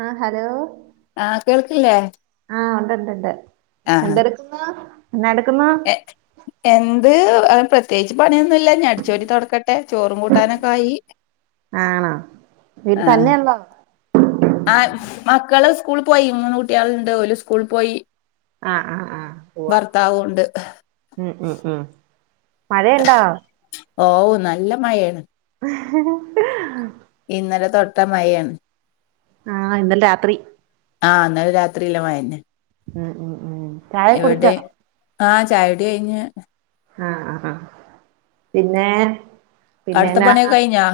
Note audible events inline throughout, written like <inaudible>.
ആഹ് hello ആഹ് കേൾക്കില്ലേ? ആഹ് ഒണ്ടൊണ്ടൊണ്ട് ആഹ് എന്തെട്ക്കുന്നു എന്നാ എടുക്കുന്നു? എ എന്ത് പ്രത്യേകിച്ച് പണിയൊന്നുല്ല ഞ്ഞിഅടിച്ചോരി തൊട്ക്ക ട്ടെ ചോറും കൂട്ടാനൊക്കായി. ആണോ വീട്ടിൽ ആഹ് തന്നെയുള്ളോ ആഹ്, മക്കള് സ്കൂൾ പോയി മൂന്ന് കുട്ട്യാളുണ്ട് ഓല് സ്കൂൾ പോയി. ആഹ് ആഹ് ആഹ് ഉവ്വ ഭർത്താവുണ്ട്. ഉം, ഉം, ഉം മഴണ്ടോ? ആവു നല്ലമഴേണ്. എഹ് ഹ ഹെ. ഇന്നെലെതൊട്ട മഴേണ്. ആഹ് ഇന്നെലെരാത്രി. ആഹ് ന്നലെ രാത്രില്ലെ മഴന്നെ. ഉം, ഉം, ഉം ചായ കുടിച്ചോ ഇവിടിം ആഹ് ചായുടികയ്ഞ്ഞ്. അഹ്, അഹ്, ആഹ് പിന്നെ അടുത്ത പിന്നെന്നാ? പണിയൊക്കെ കഴിഞ്ഞോ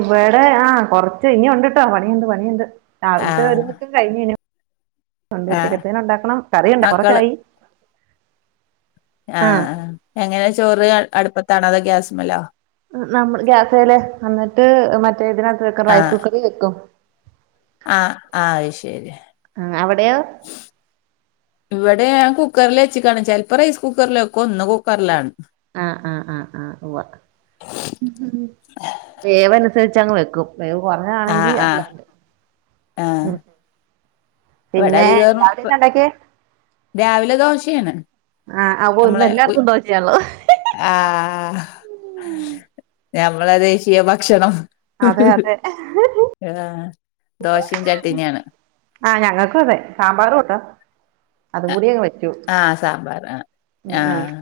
ഇവടെ ആഹ് കൊർച്ച് ഇനി ഉണ്ട്ട്ടോ പണിണ്ട്, പണിണ്ട് ആഹ് രാവിൽത്തെഒരുതൊക്കെ കയ്ഞ്ഞിനു. അണ്ട് ആഹ് ഉച്ചക്കത്തേന് ഉണ്ടാക്കണം കറിയുണ്ട് മക്കള് ചോറൊക്കെയായി. ആഹ് എങ്ങനെ ചോറ് അടുപ്പത്താണോ അതോ ഗ്യാസ്മ്മലോ? ഹ് നമ്മ ഗ്യാസേ ല്, എന്നിട്ട് മറ്റേതിനകത്ത് വെക്കും റൈസ് കുക്കറി വെക്കും. അഹ് ആഹ്ശെരി. ആ അവിടെയോ ഇവടെകുക്കറിൽ വെച്ച്ക്കാണ് ചെൽപ്പോ റൈസ് കുക്കറിൽ വെക്കും ഇന്ന് കുക്കറിലാണ്. അഹ്, അഹ്, അഹ് ആഹ് ഉവ്വ വേവനുസരിച്ചങ്ങ് വെക്കും. വേവ് ആ കൊറഞ്ഞതാണെങ്കി ആ അല്ലാണ്ട്. ഉം പിന്നെ ഇവിടെഅധികേറും രാവിലെ പ് എന്നാ ഉണ്ടാക്കിയേ രാവിലെ ദോശേണ്. ആഹ്, അവു ഇന്ന് എല്ലായിടത്തും ദോശെയാണല്ലോ? ആഹ് ഞമ്മളെ ദേശീയ ഭക്ഷണം അതെ അതെ ആഹ് ദോഷിം ചട്ടിനി ആണ് ആഹ് ഞങ്ങക്കു അതെ സാമ്പാറുട്ടോ ആ ആഹ് സാമ്പാർ ഉം ഉം ആഹ്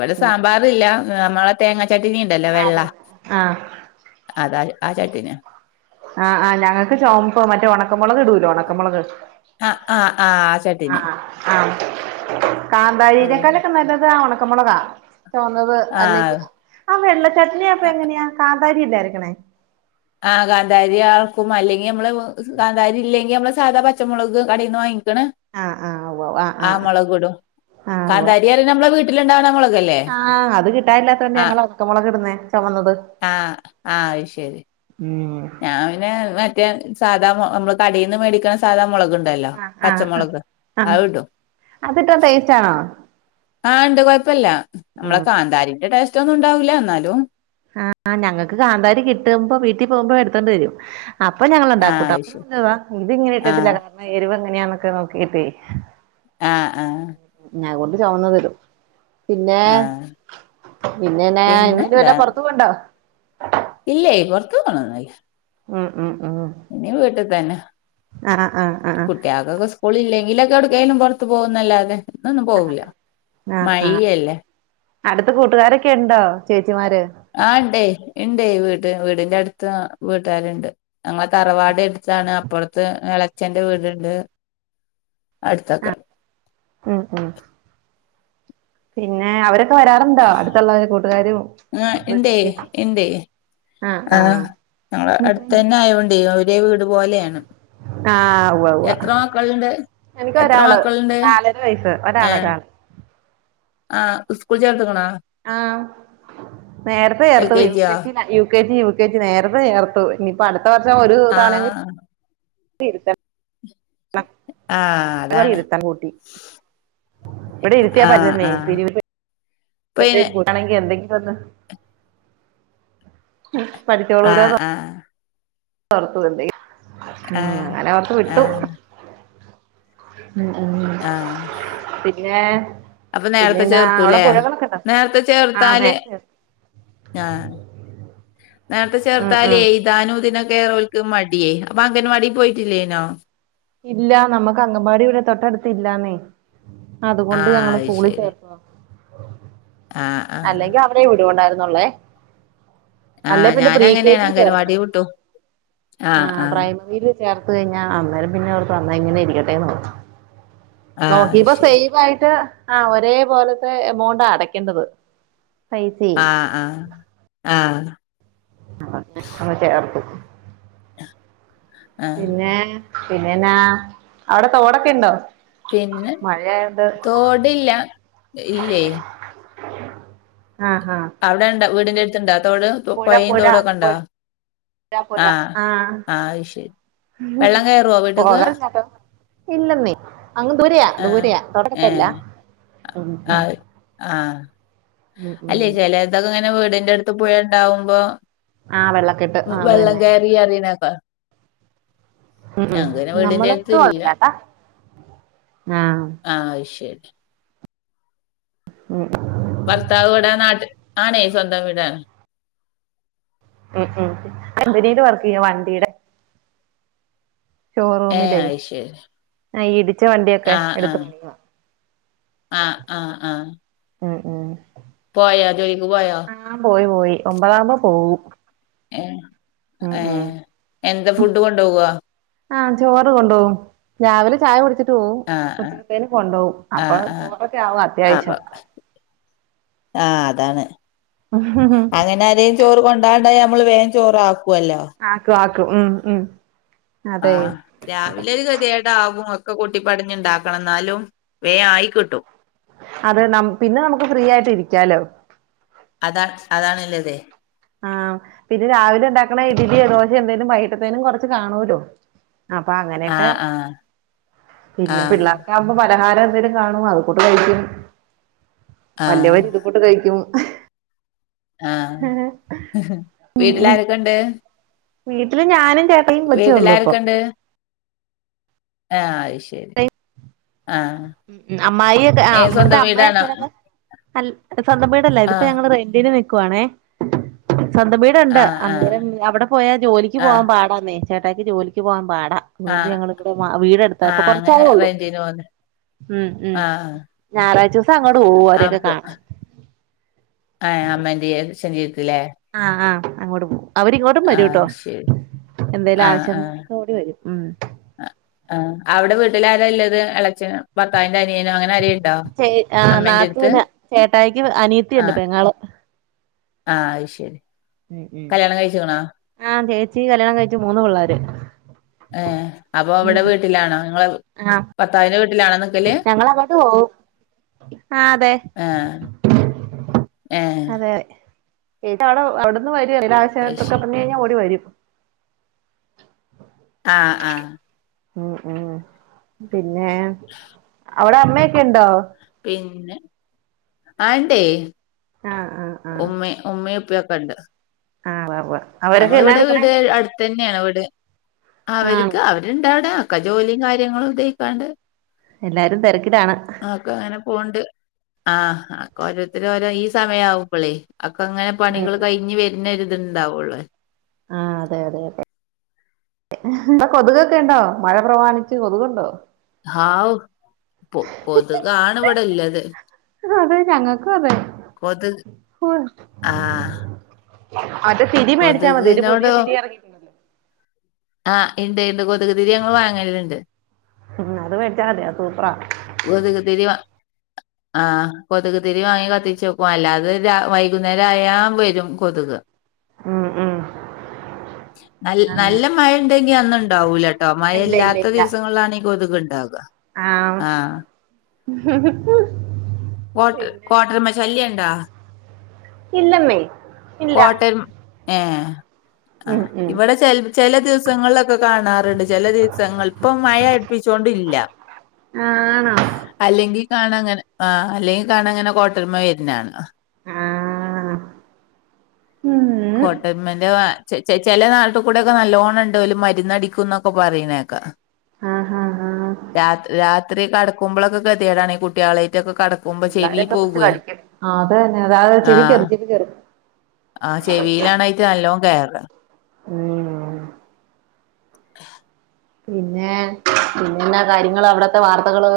വടെ ഉം സാമ്പാറില്ല, നമ്മളെ തേങ്ങാ ചട്ടിനിണ്ടല്ലോ വെള്ള ആ അതാ, ആ ചട്ട്ണിയ ആഹ് ആഹ് ഞങ്ങക്ക് ചോമപ്പ് മറ്റ ഒണക്കമുളക് ഇടൂലോ ഒണക്കമുളക് ആഹ് അഹ് ആഹ് ആഹ് ആഹ് കാന്താരി ആ നേക്കാലൊക്കെ നല്ലത് ആ ഉണക്ക മുളകാ ചോന്നത് ആ അല്ലെങ്കി ആഹ വെള്ള ചട്നി അപ്പാ എങ്ങനെയാ കാന്താരിയല്ലേ അരക്ക്‌ണേ ആഹ് കാന്താരി ആക്കും. അല്ലെങ്കി നമ്മള് കാന്താരി ഇല്ലെങ്കി നമ്മള് സാധാ പച്ചമുളക് കടയിന്ന് വാങ്ങിക്ക്ണ ആഹ് ആഹ് ഉവ്വ ഉവ്വ ആഹ് മുളകുടും ആഹ് ഉവ്വ കാന്താരിയറി നമ്മളെ വീട്ടിലുണ്ടാവുന്ന മുളക് ആഹ് അത് കിട്ടില്ലാത്തുകൊണ്ട് ഞങ്ങള് ഒണ്ക്ക മുളക് ഇടുന്നേ ചൊമന്നത് ആഹ് ആഹ് അഹ് ശെരി ഉം ഞാൻ പിന്നെ മറ്റേ സാധാ നമ്മള് കടയിന്ന് മേടിക്കണ സാധാ മുളക് ആഹ് ആഹ് അഹ് അഹ് അതിട്ട ടേസ്റ്റാണോ ആണ്ട് കൊഴപ്പല്ല നമ്മളെ ഉം കാന്താരിന്റെ ടേസ്റ്റ് ഒന്നും ഉണ്ടാവൂല്ല എന്നാലും ആഹ് ഞങ്ങക്ക് കാന്താരി കിട്ടുമ്പോ വീട്ടി പോകുമ്പോ എടുത്തോണ്ട് വരും അപ്പ ഞങ്ങൾ ആ ഉണ്ടാക്കൂട്ടോ അത് അപ്പൊ ശരി എന്തുവാ ഇത് ഇങ്ങനെ ആ ഇട്ടിട്ടില്ല കാരണം എരിവ് എങ്ങനെയാന്നൊക്കെ നോക്കിട്ടേ ആഹ് ആഹ് അത്കൊണ്ട് ചൊമന്നത്ടും പിന്നെ ആ പിന്നന്നെ ഇ പിന്നെ <unintelligible> വല്ല പൊർത്ത് പോവുണ്ടോ ഇല്ലേയ് പോറത്തക്ക്‌ പോണന്നില്ല മ് മ് മ് ഇനി വീട്ട് തന്നെ ആഹ് ആഹ് ആഹ് ക്കക്ക് സ്കൂളില്ലെങ്കിലൊക്കെ എടുക്കേലും പൊറ്ത്ത് പോവുന്നല്ലാതെ ആഹ് ആഹ് അടുത്ത് കൂട്ടുകാരൊക്കെ ഇണ്ടോ ചേച്ചിമാര് ആഹ് ഇണ്ടേയ് ഇണ്ടേയ് വീട്ട് വീടിന്റെ അടുത്ത് വീട്ടാര്ണ്ട് ഞങ്ങളെ തറവാട് എട്ത്താണ് അപ്പൊറത്ത് എളച്ചന്റെ വീട്ണ്ട് അഹ്ടത്തക്ക ഉം ഉം പിന്നെ അവരൊക്കെ വരാറുണ്ടോ അടുത്തുള്ളവരും കൂട്ടുകാരും ആഹ് ഇണ്ടേയ് റിലേറ്റീവ്സ് ഇണ്ടേയ് ആഹ് ഞങ്ങള് അട്ത്തന്നെ ആയോണ്ട് ഒരെ വീട് പോലെയാണ് ആഹ് ഉവ്വ ഉവ്വ എത്ര മക്കള്ണ്ട് എനിക്ക് എത്ര ഒരാള് മക്കള്ണ്ട് നാലര വയസ്സ് ഒരാള് ഏഹ് ഒരാള് ആഹ് സ്കൂൾ ചേർത്ത്ക്ക്‌ണോ ആഹ് നേരത്തെ എൽ ചേർത്തു യു ജിയോ കെ ജി ലാ U L K G U ക ജി നേർത്തെ ചേർത്തു ഇനിപ്പ അട്ത്ത വർഷം ഒരു ആ താണ ഇരി ആ അതാണ് <unintelligible> കൂട്ടി ഇവ്ടെ ഇര്ത്തിയാ ആ പറ്റ്ന്നേ ആ പിരി പിന്നെ എന്തേലും കുട്ടണെങ്കി എന്തെങ്കിലും ഒന്ന് പഠിച്ചോളോലോ ആഹ് ആഹ് <unintelligible> ആഹ് അങ്ങനെ ഓർത്ത് വിട്ടു ആഹ് മ് മ് ആഹ് പിന്നെ അപ്പൊ നേരത്തെ പിന്നന്നാ അവ്ടെ ചേർത്തൂല്ലേ പുഴകളൊക്കെ ഉണ്ടോ നേരത്തെ ആഹ് അതെ ചേർത്താല് ആഹ് നേരത്തെ ഉം ഉം ചേർത്താലേയ് ഇരിക്കാനും ഇതിനൊക്കെ ഓൽക്ക് മടിയേ അപ്പൊ അംഗൻവാടി പോയിട്ടില്ലേനോ ഇല്ലാ നമ്മക്ക് അങ്കമ്പാടി ഇവിടെ തൊട്ടടുത്ത്ല്ലാന്നേ അതുകൊണ്ട് ആഹ് ഞങ്ങള് അത് സ്കൂളി ശരി ചേർത്തതാ ആഹ് ആഹ് അല്ലെങ്കി അവ ടെ വിടുവോണ്ടായിരുന്നൊള്ളെ അല്ല ആഹ് പിന്നെ പ്രീകെ ഞാനങ്ങനെയാണ് ജി അംഗൻവാടി ചേർകണം വിട്ടു ആ ആഹ് ആഹ് പ്രൈമറില് ചേർത്ത് കഴിഞ്ഞാൽ അന്നേരം പിന്നെ ഓർക്കും എന്നാ ഇങ്ങനെ ഇരിക്കട്ടെ ഓർക്കും ആഹ് അത് നോക്കിപ്പോ ശരി സേഫ് ആയിട്ട് ആഹ് ഒരേ പോലത്തെ എമൗണ്ടാ അടക്കേണ്ടത് ആഹ് ആഹ് ആഹ് ആഹ് അങ്ങ് ചേർത്തു ആഹ് പിന്നെ പിന്നെന്നാ അവിടെ തോടൊക്കെ ഉണ്ടോ പിന്നെ മഴയായോണ്ട് തോടില്ല ഇല്ലേയ് ആഹാ അവിടെണ്ടാ വീടിന്റെറ അടുത്ത്ണ്ടാ തോട് പുഴയും പുഴ തോടും ഒക്കെണ്ടാ പുഴ ആഹ് അയ് ശരി വെള്ളം കയറുവോ വീട്ട്ക്ക് ഇല്ലെന്നെ അങ്ങ് ദൂരയാ ആഹ് ദൂരയാ തൊട്ടടുത്തില്ല ഏഹ് ആഹ് ആഹ് അല്ലേ ഉം ചിലതൊക്കെ ഇങ്ങനെ വീടിന്റെ അടുത്ത് പുഴുണ്ടാവുമ്പോ ആഹ് വെള്ളക്കെട്ട് ആഹ് അത് വെള്ളം തന്നെ കയറി പറയ്ണ കേക്കാം ഉ ഉം നമ്മളൊക്കെ ഇല്ല <unintelligible> ആഹ് ആഹ് അയ്ശെരി ഉം ഉം ഭർത്താവ് ഇവടെ നാട്ടിൽ ആണെ സ്വന്തം വീടാണ് ഉം ഉം കമ്പനില് വർക്ക്യ്യാ വണ്ടിയ്ടെ ഏഹ് ഷോറൂമിലേ അത് ശരി ആഹ് ഇടിച്ച വണ്ടിയൊക്കെ ആഹ് എടുത്ത് ആഹ് പണിയുവാ ആഹ് ആഹ് ആഹ് ഉം ഉം പോയോ ജോലിക്ക് പോയോ? ആഹ് പോയി പോയി ഒമ്പതാവുമ്പോ പോവും ഏഹ് ഉം ഉം ഏഹ് എന്താ ഫുഡ് കൊണ്ടോവോ? ആഹ് ചോറ് കൊണ്ടോവും രാവിലെ ചായ കുടിച്ച്‌ ആഹ് ആഹ് ച്ച്‌വും <unintelligible> കൊണ്ടോവും അപ്പ ആഹ് ആഹ് ചോറൊക്കെ ആവും അപ്പൊ അത്യാവശ്യം ആഹ് അതാണ് അങ്ങനെ ആരേ ചോറ് കൊണ്ടാകാണ്ടായ നമ്മള് വേഗം ചോറാക്കുല്ലോ ആക്കും ആക്കും ഉം ഉം അതെ ആഹ് രാവിലെ ഒരു കെതെടാവും ഒക്കെ കോട്ടിപ്പേടഞ്ണ്ടാക്കണം ന്നാലും വേഗം ആയിക്കിട്ടും അതെ നം പിന്നെ നമ്മക്ക് ഫ്രീയായിട്ടിരിക്കാലോ അതാണ് അതാണ്ല്ലതെ ആഹ് പിന്നെ രാവിലെ ഇണ്ടാക്ണെ ഇഡ്ലിയോ, ദോശയോ എന്തേലും വൈകിട്ടത്തേനും കൊർച്ച് കാണോല്ലോ? അപ്പ അങ്ങനെക്കെ ആഹ് ആഹ് പിന്നെ ആഹ് പിള്ളേർക്ക പലഹാരം എന്തേലും കാണും അതങ്ങോട്ട് കഴിക്കും ആഹ് വല്ല്യാവർ ഇതങ്ങട്ട് കഴിക്കും ആഹ് വീട്ടില് ആരൊക്കെണ്ട്? വീട്ടില് ഞാനും, ചേ വീട്ടില് ആരൊക്കെണ്ട്? ആഹ് അഹ്ശെ അമ്മായി ഒക്കെ ആഹ് ഏഹ് ഇവട്ത്തെ സ്വന്തം അമ്മീം, വീടാണോ അച്ചനൊക്കെ അൽ സ്വന്തം വീടല്ല ഇത് ഇപ്പ ആഹ് ഞങ്ങള് റെന്റിനു വെ കുവാണെ സ്വന്തം വീട്ണ്ട് ആഹ് ആഹ് അന്നേരം അവിടെ പോയാ ജോലിക്ക് ആഹ് പോവാൻ പാടാന്നേ ചേട്ടായ്ക്ക് ജോലിക്ക് പോകാൻ പാടാ അതൊണ്ട് ആഹ് ഞങ്ങളിവിടെ വീടെ എടുത്ത ഇപ്പൊ ആഹ് കോർ അങ്ങനെ ചയെ ഒള്ളൂ റെന്റിന് പോന്ന് ഉം ഉം ആഹ് ഞാറാഴ്ച ദിവസം അങ്ങട്ട് പോവും അവരെക്കെ അപ്പൊ കാണാൻ ആഹ് അമ്മന്റെ, അച്ഛന്റെ അടുത്തല്ലേ ആഹ് ആഹ് അങ്ങോട്ട് പോവും. അവരിങ്ങോട്ടും വരൂട്ടോ ആഹ് ശരി എന്തേലും ആഹ് ആഹ് ആവശ്യങ്ങൾക്ക് ഓടി വെരും. ആഹ് അവടെ വീട്ടില് ആരല്ലത് എളച്ചനും ഭർത്താവിന്റെ അനിയനോ അങ്ങനെ ആരെണ്ടോ? ആഹ് നാത്തുന് ചേട്ടായിക്ക് അനിയത്തിയുണ്ട് ആഹ് പെങ്ങള് ആഹ് അയ്ശെരി ആഹ് ചേച്ചി കല്യാണം കഴിച്ചു മൂന്ന് പിള്ളാര് ഏഹ് അപ്പൊ ഇവടെ വീട്ടിലാണോ നിങ്ങളെ ഭർത്താവിന്റെ വീട്ടിലാണോ? നിക്കല് ഞങ്ങളങ്ങട്ട് പോവും ആഹ് അതെ ഏഹ് ഏഹ് അതെ ചേച്ചി അടെ അവിടുന്ന് വേരും എന്ത് അത് ആവശ്യമായിട്ടൊക്കെ ശരി പർഞ്ഞാ കഴിഞ്ഞാൽ ഓടി വരും ആഹ് ആഹ് ഉം ഉം പിന്നെ ഔടെ അമ്മേക്കെ ഇണ്ടോ? പിന്നെ ആഹ് ഇണ്ടേ ആ ആ ആ ഉമ്മെ ഉമ്മെ, ഉപ്പേം ഒക്കണ്ട് ആഹ് ഉവ്വ ഉവ്വ അവരൊക്കെന്നാ ട്‌ക്ക്ണേ തെന്ന്യാണോ വീട്‌ ആണ് അവര്ക്ക് അവര്ണ്ടവടെ ഒക്കെ ജോലിം കാര്യങ്ങളൊക്കയ്ക്കാണ്ട് എല്ലാരും തെരക്കിലാണ്. ഒക്കങ്ങനെ പോവ്ണ്ട് ആഹ് ആ ക്കൊരോര്ത്തരോരോ ഈ സമയാവുമ്പളേയ് അക്കെങ്ങനെ ഉം പണികൾ കയിഞ്ഞ് വെര്ന്നൊര്ത്ണ്ടാവൊള്ള ആഹ് അതെ യതെ യതെ ഇപ്പൊ കൊത്ക്കൊക്കെണ്ടോ മഴ പ്രമാണിച്ച് കൊത്ക്ണ്ടോ? ഹാവു പൊ കൊതുകാണ് വടെല്ലത്. അതെ ഞങ്ങക്കും അതെ കൊതുക് ആഹ് മറ്റേ തിരിമേടിച്ചാമതി ഒരു പുതിയ കൊതുകിനോട് തിരി എറങ്ങി ആഹ് ഇണ്ട് ണ്ട് കൊത്ക് തിരി ഞങ്ങള് വാങ്ങല്ണ്ട്. ഉം അത് വേടിച്ചാ മതി അത് സൂപ്പറാ. കൊത്ക് തിരി വാ ആഹ് കൊത്ക് തിരിവാങ്ങി കത്തിച്ചെക്കും അല്ലാതെ രാ വൈകുന്നേരായാ വെരും കൊത്ക്. ഉം ഉം നൽ നല്ല അങ്ങനെ മഴണ്ടെങ്കി അന്ന്ണ്ടാവൂല ട്ടോ മഴ ഇല്ല ഇല്ല ഇല്ലാത്ത ഇല്ല ദിവസങ്ങളിലാണീ കൊത്ക്ണ്ടാക. ആഹ് കോട്ട്ര് പിന്നെ കോട്ട്രര്മ ശല്ല്യണ്ടാ? ഇല്ലന്നെ കോട്ടര്മ് ഏഹ് ഉം ആഹ് ഉം ഇവടെ ചെൽ ച്ചെല ദിവസങ്ങൾലൊക്കെ കാണാറ്ണ്ട് ച്ചെലദിവസങ്ങൾ ഇപ്പം മഴ അട്പ്പിച്ചോണ്ടില്ല. ആണോ അല്ലെങ്കി കാണങ്ങനെ ആഹ് അല്ലെങ്കി കാണങ്ങനെ കോട്ടര്മ വെര്ന്നാണ. ആഹ് ഉം കോട്ടര്മ്മന്റെ വാ ചെ ചെ ചെല നാട്ട്കൂടെക്കെ നല്ലോണണ്ട് ഓല് മര്ന്നടിക്കും ന്നൊക്കെ പറിണേക്ക. ആഹ് ഹാ ഹ രാത് രാത്രി കടക്കുബ്ലൊക്കെ ഗത്യേടാണ് കുട്ട്യേളെയ്റ്റൊക്കെ കട പിള്ളാരൊക്കെ പിടിച്ച് കടിക്യും ആ അതെന്നെ താഹ് ആഹ് ചെവിക്കേറും ചെവിക്കേറും ആഹ് ചെവിലാണ് അയ്റ്റ നല്ലോം കേറാ. ഉം പിന്നെ പിന്നെന്നാ കാര്യങ്ങള് അവ്ടത്തെ വാർത്തകള്.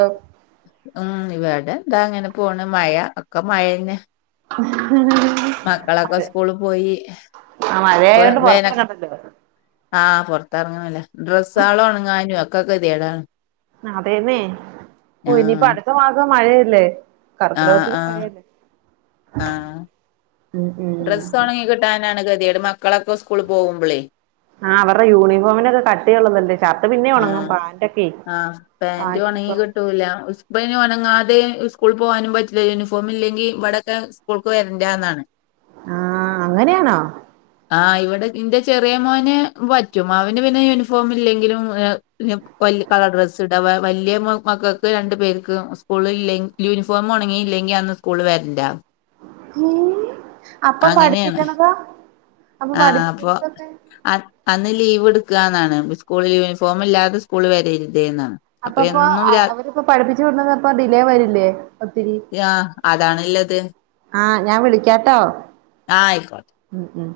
ഉം ഇവടെന്താ അങ്ങനെപോണ് മയ ഒക്കെ മയെന്നെ. <inaudible> മക്കളൊക്കെ അതെ സ്കൂള് പോയി ആഹ് പ്പൊ മഴയായോണ്ട് വേന പൊറത്തിറങ്ങണ്ടല്ലോ ആഹ് പൊർത്തറങ്ങണല്ല ഡ്രസ്സാ ളോണ്ങ്ങാനൊക്കെ കെത്യേടാണ്. അതെന്നെ ഓഹ് ഇനിയിപ്പോ അട്ത്ത മാസം മഴയല്ലേ. ആഹ് കടക്കിടകത്തിലും ആഹ് മഴല്ലേ ആഹ് ഉം ഡ്രസ്സൊണങ്ങി കിട്ടാനാണ് കെത്യേട് മക്കളൊക്കെ സ്കൂള് പോവുമ്പളേ ആഹ് അവർറെ യൂണിഫോമിനൊക്കെ കട്ടിയുള്ളതല്ലേ. ഷർട്ട് പിന്നെ ഉണങ്ങും ആഹ് പാന്റൊക്കെ ആഹ് പാന്റ് പാൻ്റൊണങ്ങി നിക്കും കിട്ടൂല. സ് ഇപ്പ യ്ന് ഒണങ്ങാതെ സ്കൂൾ പോവാനും പറ്റില്ല യൂണിഫോംമില്ലെങ്കി ഇവടൊക്കെ സ്കൂൾക്ക് വെര്ണ്ടാന്നാണ്. ആഹ് അങ്ങനെണോ ആഹ് ഇവടെ ഇന്റെ ചെറ്യേ മോന് പറ്റും അവന്ന് പിന്നെ യൂണിഫോമില്ലെങ്കിലും <unintelligible> വല്ല്യ കളർ ഡ്രസ്സ് ഇടാ വാ വല്ല്യ മ മക്കക്ക് രണ്ട് പേർക്ക് കൂള് ഇല്ല യൂനിഫോം ഒണങ്ങിയില്ലെങ്കി അന്ന് സ്കൂൾ വെര്റ്റ ഉം അപ്പൊ അങ്ങനെയാണ് പഠിപ്പിക്കണതാ അപ്പൊ ആഹ് അപ്പൊ പഠിപ്പിക്ക്ണതൊക്കെ അ അന്ന് ലീവ് ഇട്ക്കാന്നാണ് സ്കൂളി യൂനിഫോം ഇല്ലാതെ സ്കൂൾ വരര്ന്ത് ന്നാ അപ്പപ്പോ അ അവരിപ്പോ പഠിപ്പിച്ചു വിട് ണത് അപ്പോ ഡിലേ വരില്ലേ ഒത്തിരി അതാണ് ഇള്ളത് ആഹ് ഞാ വിളിക്കാട്ടോ ആഹ് ആയ്ക്കോ ഉം ഉം